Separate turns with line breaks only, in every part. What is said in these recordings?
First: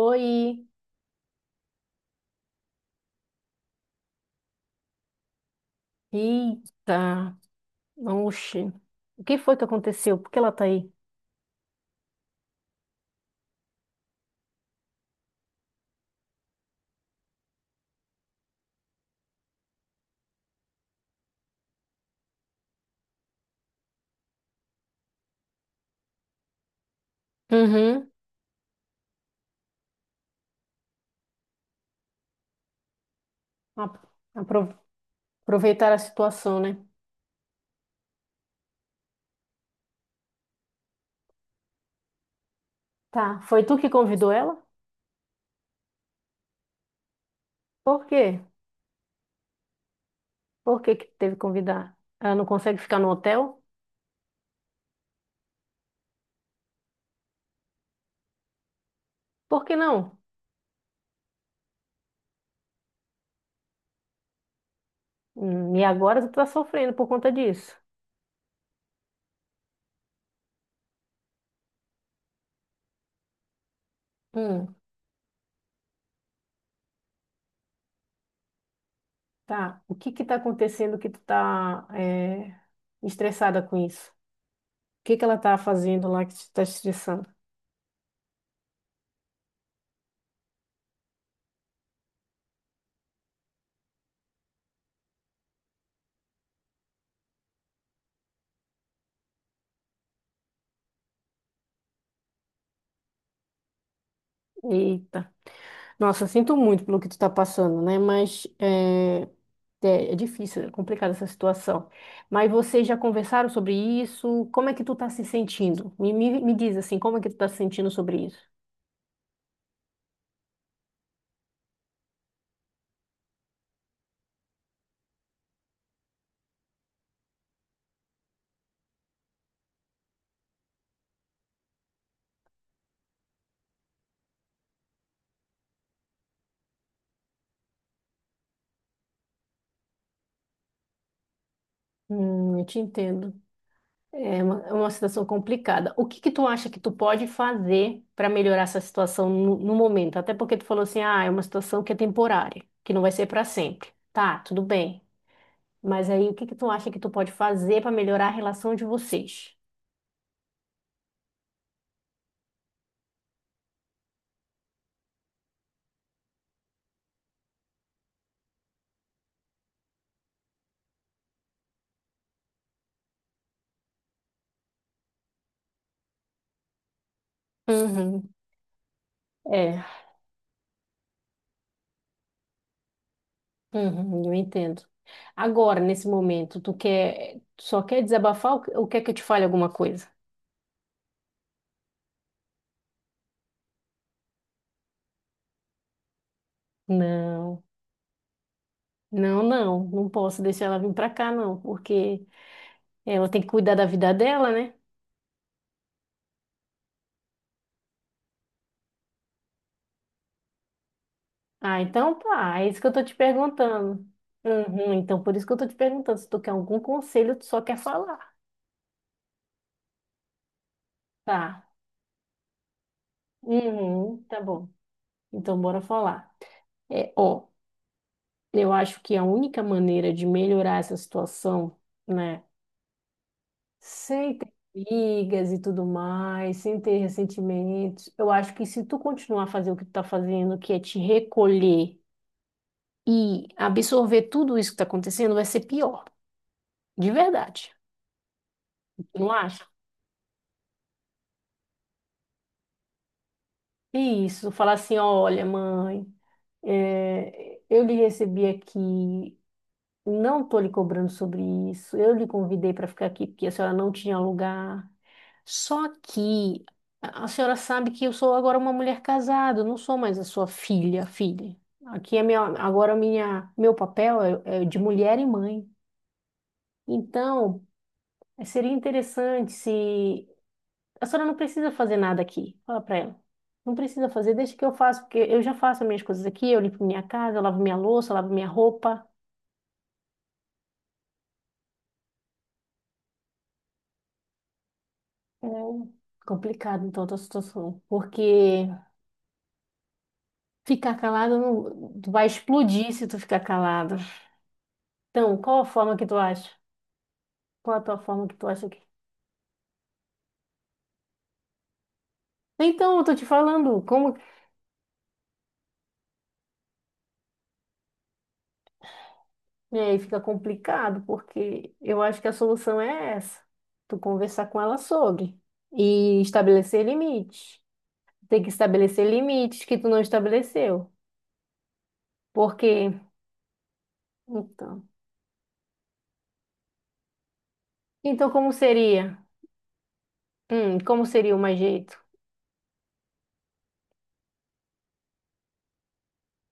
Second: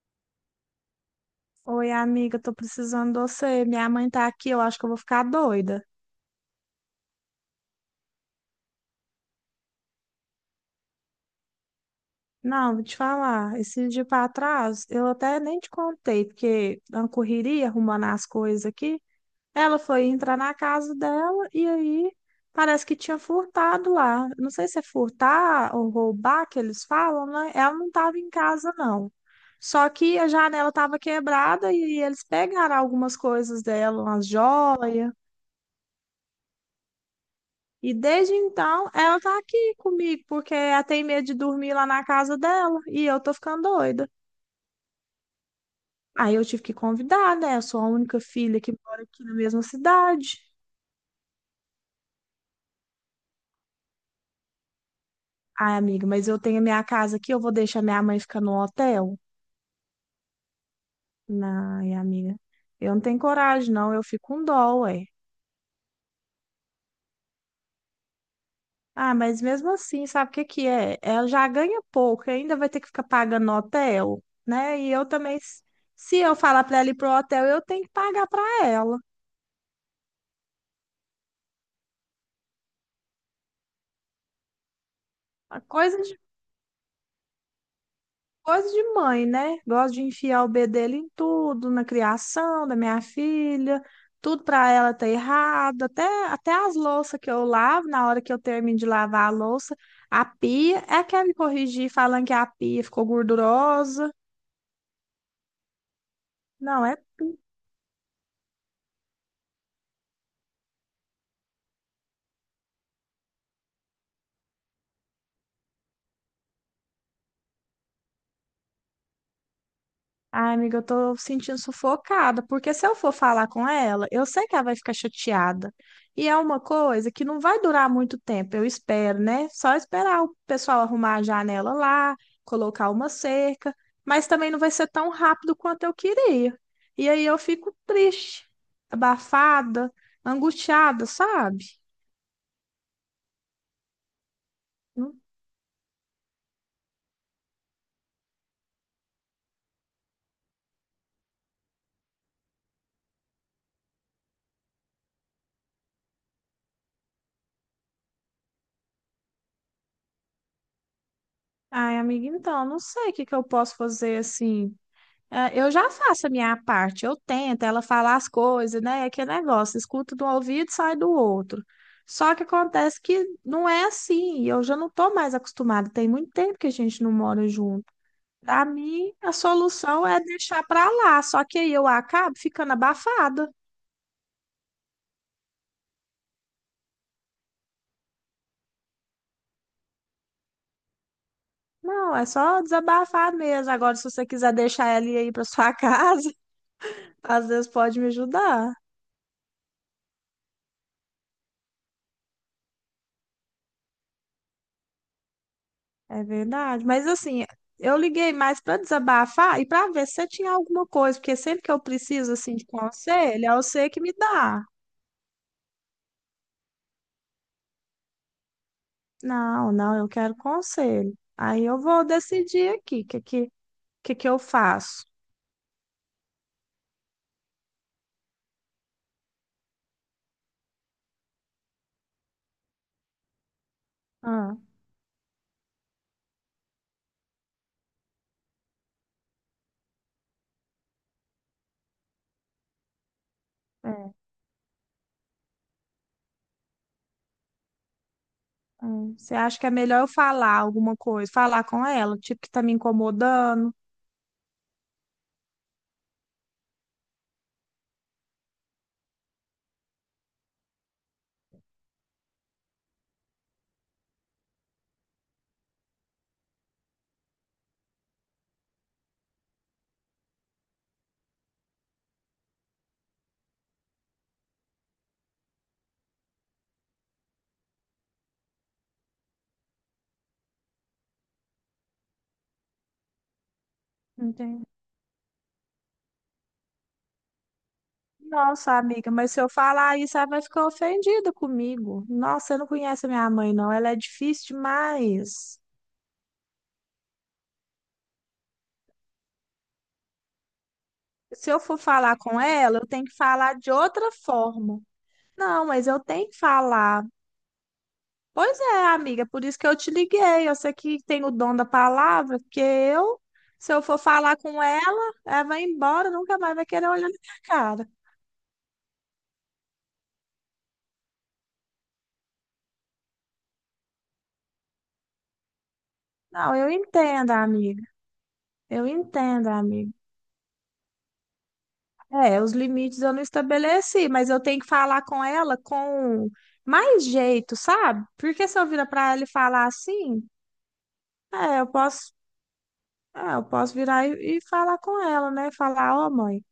Oi,
Oi, amiga, tô precisando de você. Minha mãe tá aqui, eu acho que eu vou ficar doida.
eita, oxe, o que foi que aconteceu? Por que ela tá aí?
Não, vou te falar, esse dia pra trás, eu até nem te contei, porque uma correria arrumando as coisas aqui. Ela foi entrar na casa dela e aí parece que tinha furtado lá. Não sei se é furtar ou roubar que eles falam, né? Ela não
Uhum.
tava em casa, não. Só que a janela tava quebrada e eles pegaram algumas coisas
A-
dela, umas
apro-
joias.
Aproveitar a situação, né?
E desde então, ela tá aqui comigo, porque ela tem medo de dormir lá na casa dela e eu tô
Tá,
ficando
foi tu que
doida.
convidou ela?
Aí eu tive que convidar, né? Eu sou a
Por
única
quê?
filha que mora aqui na mesma cidade.
Por que que teve que convidar? Ela não consegue ficar no hotel?
Ai, amiga, mas eu tenho a minha casa aqui, eu vou deixar minha mãe ficar no hotel?
Por que não?
Ai, amiga, eu não tenho coragem, não, eu fico com dó, ué.
E agora tu tá sofrendo por conta disso.
Ah, mas mesmo assim, sabe o que que é? Ela já ganha pouco, ainda vai ter que ficar pagando no hotel,
Hum,
né? E eu também, se eu falar pra ela ir pro hotel, eu tenho que pagar pra ela.
tá. O que que tá acontecendo que tu tá estressada com isso? O que que ela tá
A coisa
fazendo lá que te tá estressando?
Coisa de mãe, né? Gosto de enfiar o bedelho dele em tudo, na criação da minha filha, tudo para ela tá errado, até as louças que eu lavo, na hora que eu termino de lavar a louça, a pia, é quer me corrigir falando que a pia ficou gordurosa.
Eita. Nossa, eu sinto muito
Não, é
pelo que tu tá passando, né? É, é difícil, é complicada essa situação. Mas vocês já conversaram sobre isso? Como é que tu tá se sentindo? Me diz assim, como é que tu tá se sentindo sobre isso?
Ai, amiga, eu tô sentindo sufocada, porque se eu for falar com ela, eu sei que ela vai ficar chateada. E é uma coisa que não vai durar muito tempo, eu espero, né? Só esperar o pessoal arrumar a janela lá, colocar uma cerca, mas também não vai ser tão rápido quanto eu queria. E aí eu fico triste, abafada, angustiada, sabe?
Eu te entendo. É uma
Não-
situação complicada. O que que tu acha que tu pode fazer para melhorar essa situação no momento? Até porque tu falou assim, ah, é uma situação que é temporária, que não vai ser para sempre. Tá, tudo bem. Mas aí, o que que tu acha que tu pode fazer para melhorar a relação de vocês?
Ai, amiga, então, não sei o que que eu posso fazer assim. É, eu já faço a minha parte, eu tento, ela fala as coisas, né? É aquele negócio, escuta de um ouvido e sai do outro. Só que acontece que não é assim, eu já não tô mais acostumada, tem muito tempo que a gente não mora junto.
Uhum,
Pra mim, a
é,
solução é deixar pra lá, só que aí eu acabo ficando abafada.
uhum, eu entendo. Agora, nesse momento, tu só quer desabafar ou quer que eu te fale alguma coisa?
Não, é só desabafar mesmo. Agora, se você quiser deixar ela ir aí pra sua casa, às
Não,
vezes pode me ajudar.
não, não posso deixar ela vir pra cá, não, porque ela tem que cuidar da vida dela, né?
É verdade, mas assim, eu liguei mais para desabafar e para ver se você tinha alguma coisa, porque sempre que
Ah,
eu
então
preciso assim
tá,
de
é isso que eu tô te
conselho, é você que
perguntando.
me dá.
Uhum, então por isso que eu tô te perguntando, se tu quer algum conselho, tu só quer falar.
Não, não, eu quero conselho. Aí
Tá.
eu vou decidir aqui o que, que, que,
Uhum,
que eu
tá bom.
faço.
Então bora falar. É, ó, eu acho que a única maneira de melhorar essa situação, né, sem ter
Ah,
brigas e tudo mais, sem ter ressentimentos, eu acho que se tu continuar a fazer o que tu tá fazendo, que é te recolher e
é, é.
absorver tudo isso que tá acontecendo, vai ser pior, de verdade. Não
Você acha
acha?
que é melhor eu falar alguma coisa, falar com ela, tipo que tá me incomodando?
E isso, falar assim, olha, mãe, eu lhe recebi aqui, não estou lhe cobrando sobre isso, eu lhe convidei para ficar aqui porque a senhora não tinha lugar. Só que a senhora sabe que eu sou agora uma mulher casada, eu não sou mais a sua filha, filha. Aqui é minha, agora minha, meu papel é de mulher e mãe. Então, seria interessante se a senhora não precisa fazer nada aqui. Fala para ela. Não precisa fazer, deixa que
Entendi.
eu faço, porque eu já faço as minhas coisas aqui, eu limpo minha casa, eu lavo minha louça, eu lavo minha
Nossa,
roupa.
amiga, mas se eu falar isso, ela vai ficar ofendida comigo. Nossa, você não conhece a minha mãe, não. Ela é difícil
É
demais.
complicado, então, a tua situação. Porque ficar calado,
Se eu for
tu
falar
vai
com ela, eu
explodir
tenho
se
que
tu ficar
falar de
calado.
outra forma.
Então, qual a
Não, mas
forma
eu
que tu
tenho que
acha?
falar.
Qual a tua forma que tu
Pois
acha que...
é, amiga, por isso que eu te liguei. Eu sei que tem o dom da palavra, porque
Então, eu tô
eu,
te
se
falando,
eu for
como...
falar com ela, ela vai embora, nunca mais vai querer olhar na minha cara.
E aí fica complicado, porque eu acho que a solução é essa. Tu conversar com ela sobre e
Não, eu
estabelecer
entendo,
limites.
amiga.
Tem que
Eu
estabelecer
entendo,
limites que tu
amiga.
não estabeleceu.
É, os
Porque,
limites eu não estabeleci, mas eu tenho que
então,
falar com ela com mais jeito, sabe?
então
Porque
como
se eu virar pra
seria?
ela e falar assim,
Como seria o mais
é, eu
jeito?
posso Ah, eu posso virar e falar com ela, né? Falar, ó, mãe,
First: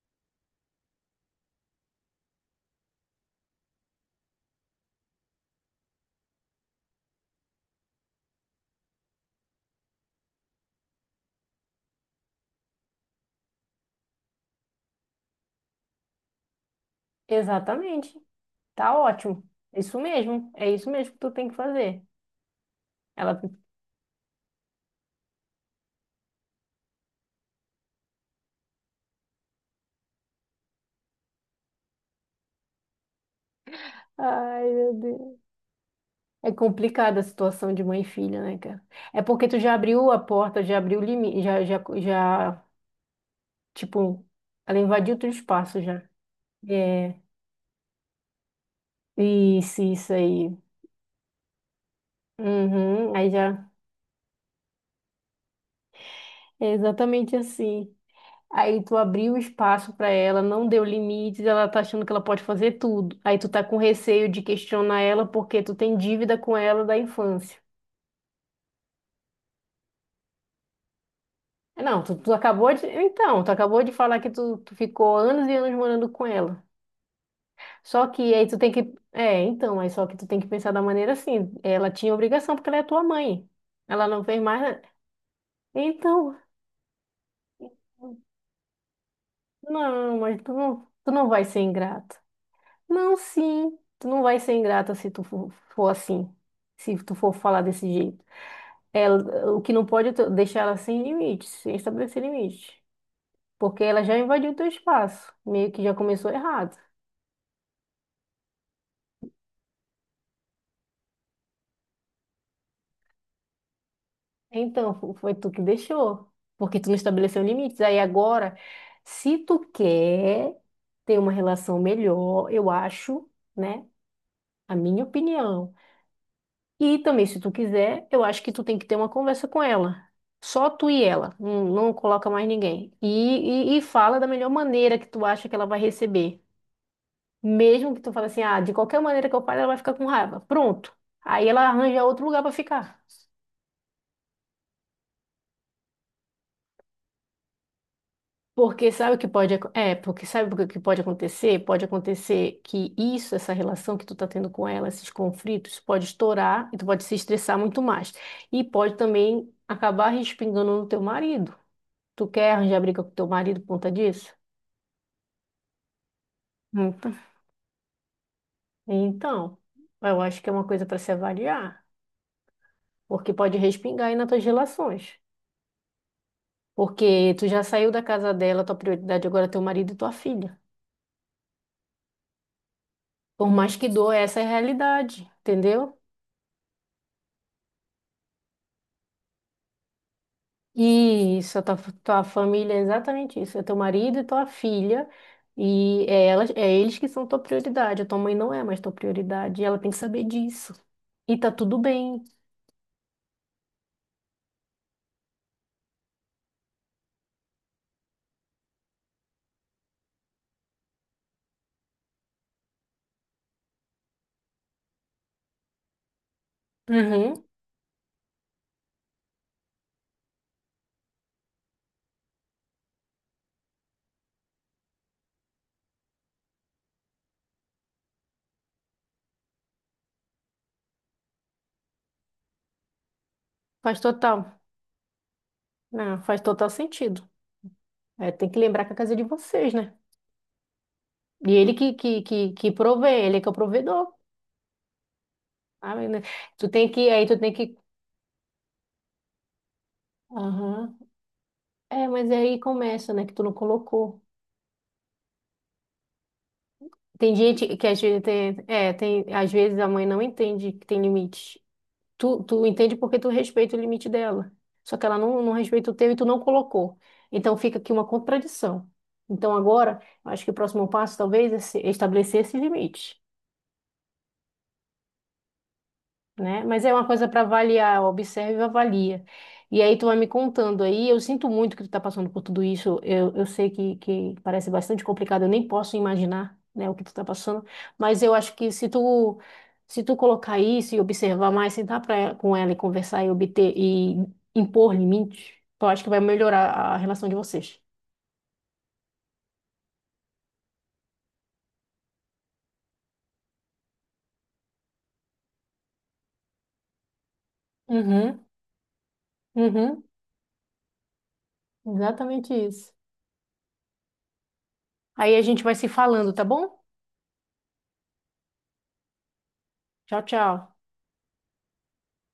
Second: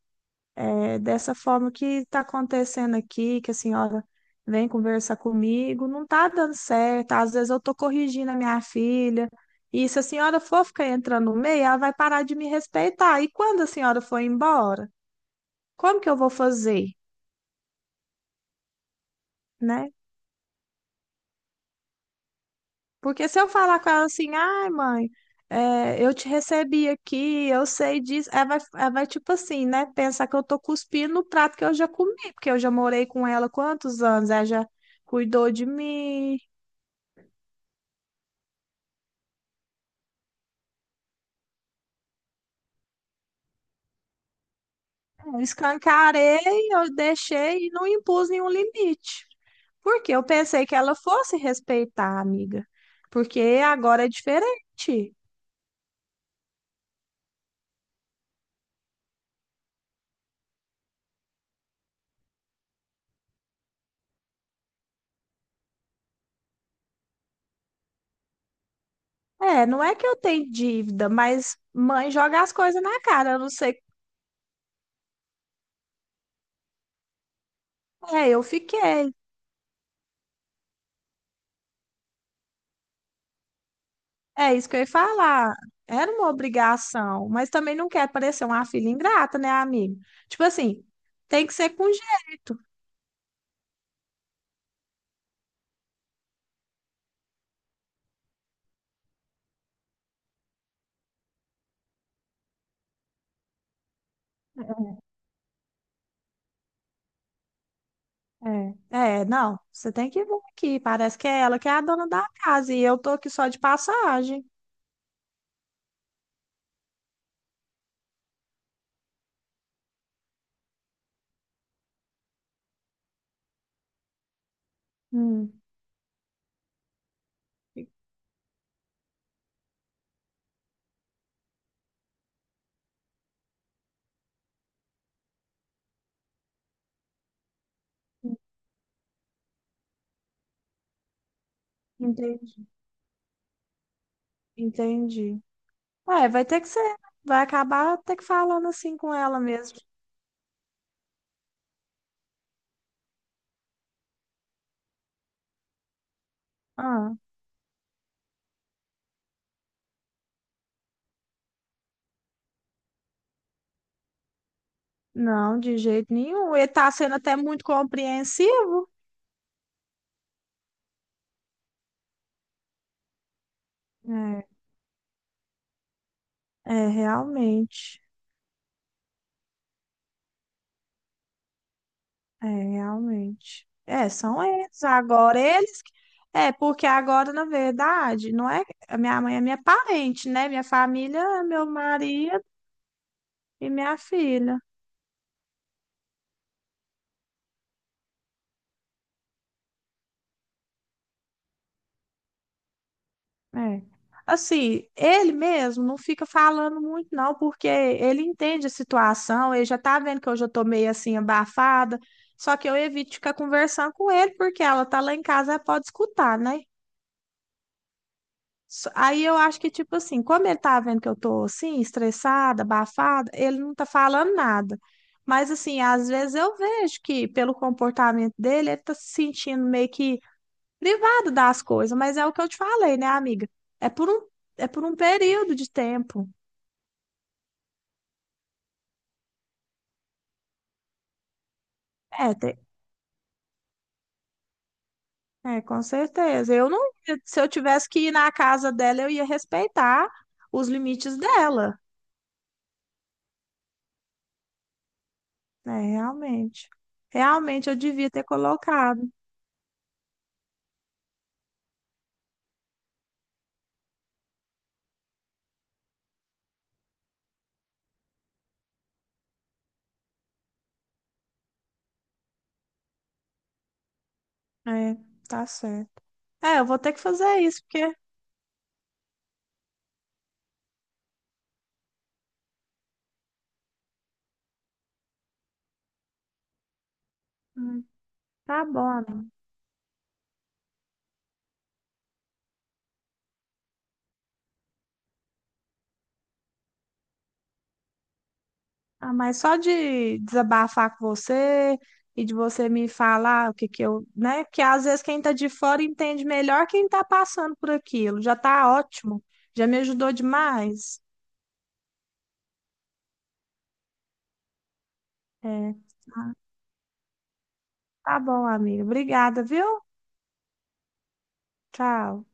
é dessa forma que está acontecendo aqui, que a senhora vem conversar comigo, não tá dando certo. Às vezes eu tô corrigindo a minha filha. E se a senhora for ficar entrando no meio, ela vai parar de me respeitar. E quando a senhora for embora, como que eu vou fazer,
Exatamente. Tá ótimo. É
né?
isso mesmo. É isso mesmo que tu tem que fazer.
Porque
Ela,
se eu falar com ela assim, ai, mãe, é, eu te recebi aqui, eu sei disso, ela vai tipo assim, né? Pensar que eu tô cuspindo no prato que eu já comi, porque eu já morei com ela quantos anos? Ela já
ai, meu Deus.
cuidou de mim,
É complicada a situação de mãe e filha, né, cara? É porque tu já abriu a porta, já abriu o limite, tipo, ela invadiu teu
eu
espaço já.
escancarei, eu
É,
deixei e não impus nenhum limite.
isso
Porque eu
aí.
pensei que ela fosse respeitar, amiga.
Uhum, aí
Porque
já
agora é diferente.
é exatamente assim. Aí tu abriu o espaço pra ela, não deu limites, ela tá achando que ela pode fazer tudo. Aí tu tá com receio de questionar ela porque tu tem dívida com ela da infância.
É, não é que eu tenho dívida, mas
Não,
mãe
tu
joga as
acabou
coisas
de.
na cara. Eu
Então, tu
não sei.
acabou de falar que tu ficou anos e anos morando com ela. Só
É,
que
eu
aí tu tem que.
fiquei.
É, então, aí só que tu tem que pensar da maneira assim. Ela tinha obrigação porque ela é tua mãe. Ela não fez
É
mais.
isso que eu ia falar. Era uma
Então,
obrigação, mas também não quer parecer uma filha ingrata, né, amigo?
não, mas
Tipo assim,
tu não vai
tem que
ser
ser com
ingrato.
jeito.
Não, sim. Tu não vai ser ingrata se tu for, for assim. Se tu for falar desse jeito. É, o que não pode é tu deixar ela sem limites, sem estabelecer limites. Porque ela já invadiu o teu espaço. Meio que já começou errado.
É, é, não, você tem que vir aqui. Parece que é ela que é a dona da casa e eu tô aqui só de passagem.
Então, foi tu que deixou. Porque tu não estabeleceu limites. Aí agora, se tu quer ter uma relação melhor, eu acho, né? A minha
Hum,
opinião. E também, se tu quiser, eu acho que tu tem que ter uma conversa com ela. Só tu e ela, não, não coloca mais ninguém. E fala da melhor maneira que tu acha que ela vai receber. Mesmo que tu fale assim, ah, de qualquer maneira que eu fale, ela vai ficar com raiva. Pronto. Aí ela arranja outro lugar para
entendi,
ficar.
entendi. É, vai ter que ser, vai acabar ter que falando assim com ela mesmo.
Porque sabe o que pode acontecer? Pode acontecer que isso, essa relação que tu tá tendo com ela, esses conflitos, pode estourar e tu pode se
Ah,
estressar muito mais. E pode também acabar respingando no teu marido. Tu quer arranjar briga com teu marido por conta disso?
não, de jeito nenhum. Ele tá
Opa.
sendo até muito compreensivo.
Então, eu acho que é uma coisa para se avaliar, porque pode respingar aí nas tuas relações.
É, é
Porque tu já saiu
realmente.
da casa dela, tua prioridade agora é teu marido e tua filha.
É,
Por
realmente.
mais que
É,
doa, essa
são
é a
eles.
realidade, entendeu?
É, porque agora, na verdade, não é. A minha mãe é minha parente, né? Minha família,
E
é
isso,
meu
tua
marido
família é exatamente isso, é
e
teu
minha
marido e tua
filha.
filha, é eles que são tua prioridade, a tua mãe não é mais tua prioridade, e ela tem que saber disso. E tá tudo bem.
É. Assim, ele mesmo não fica falando muito, não, porque ele entende a situação, ele já tá vendo que eu já tô meio assim abafada. Só que eu evito ficar conversando com ele, porque ela tá lá em casa, ela pode escutar, né?
Uhum,
Aí eu acho que, tipo assim, como ele tá vendo que eu tô assim, estressada, abafada, ele não tá falando nada. Mas, assim, às vezes eu vejo que, pelo comportamento dele, ele tá se sentindo meio que privado das coisas. Mas é o que eu te falei, né, amiga? É
faz
por um,
total.
é por um período de
Não,
tempo.
faz total sentido. É, tem que lembrar que a casa é de vocês, né? E ele que, que,
É,
que,
te-
que provê, ele é que é o provedor.
é, com
Sabe, né?
certeza. Eu não, ia-
Aí tu
Se eu
tem que.
tivesse que ir na casa dela, eu ia respeitar os
Aham.
limites dela.
É, mas aí começa, né? Que tu não colocou.
É, realmente.
Tem
Realmente
gente
eu
que às
devia
vezes
ter colocado.
tem, às vezes a mãe não entende que tem limite. Tu entende porque tu respeita o limite dela. Só que ela não respeita o teu e tu não colocou. Então fica aqui uma contradição. Então agora, eu acho que o próximo passo talvez é é estabelecer esse limite.
É, tá certo. É,
Né?
eu vou
Mas é
ter que
uma coisa
fazer
para
isso, porque
avaliar, observa e avalia. E aí tu vai me contando aí, eu sinto muito que tu tá passando por tudo isso, eu sei que parece bastante complicado, eu nem posso imaginar, né, o que tu tá passando,
hum,
mas eu acho
tá
que
bom, amigo.
se tu colocar isso e observar mais, sentar pra, com ela e conversar e obter e impor limites, eu acho que vai melhorar a relação de vocês.
Ah, mas só de desabafar com você e de você me falar o que que eu, né? Que às vezes quem tá de fora entende melhor quem tá passando por aquilo. Já
Uhum,
tá ótimo, já me
uhum,
ajudou demais.
exatamente isso. Aí a gente vai
É.
se falando,
Ah,
tá bom?
tá bom, amiga. Obrigada, viu?
Tchau, tchau.
Tchau.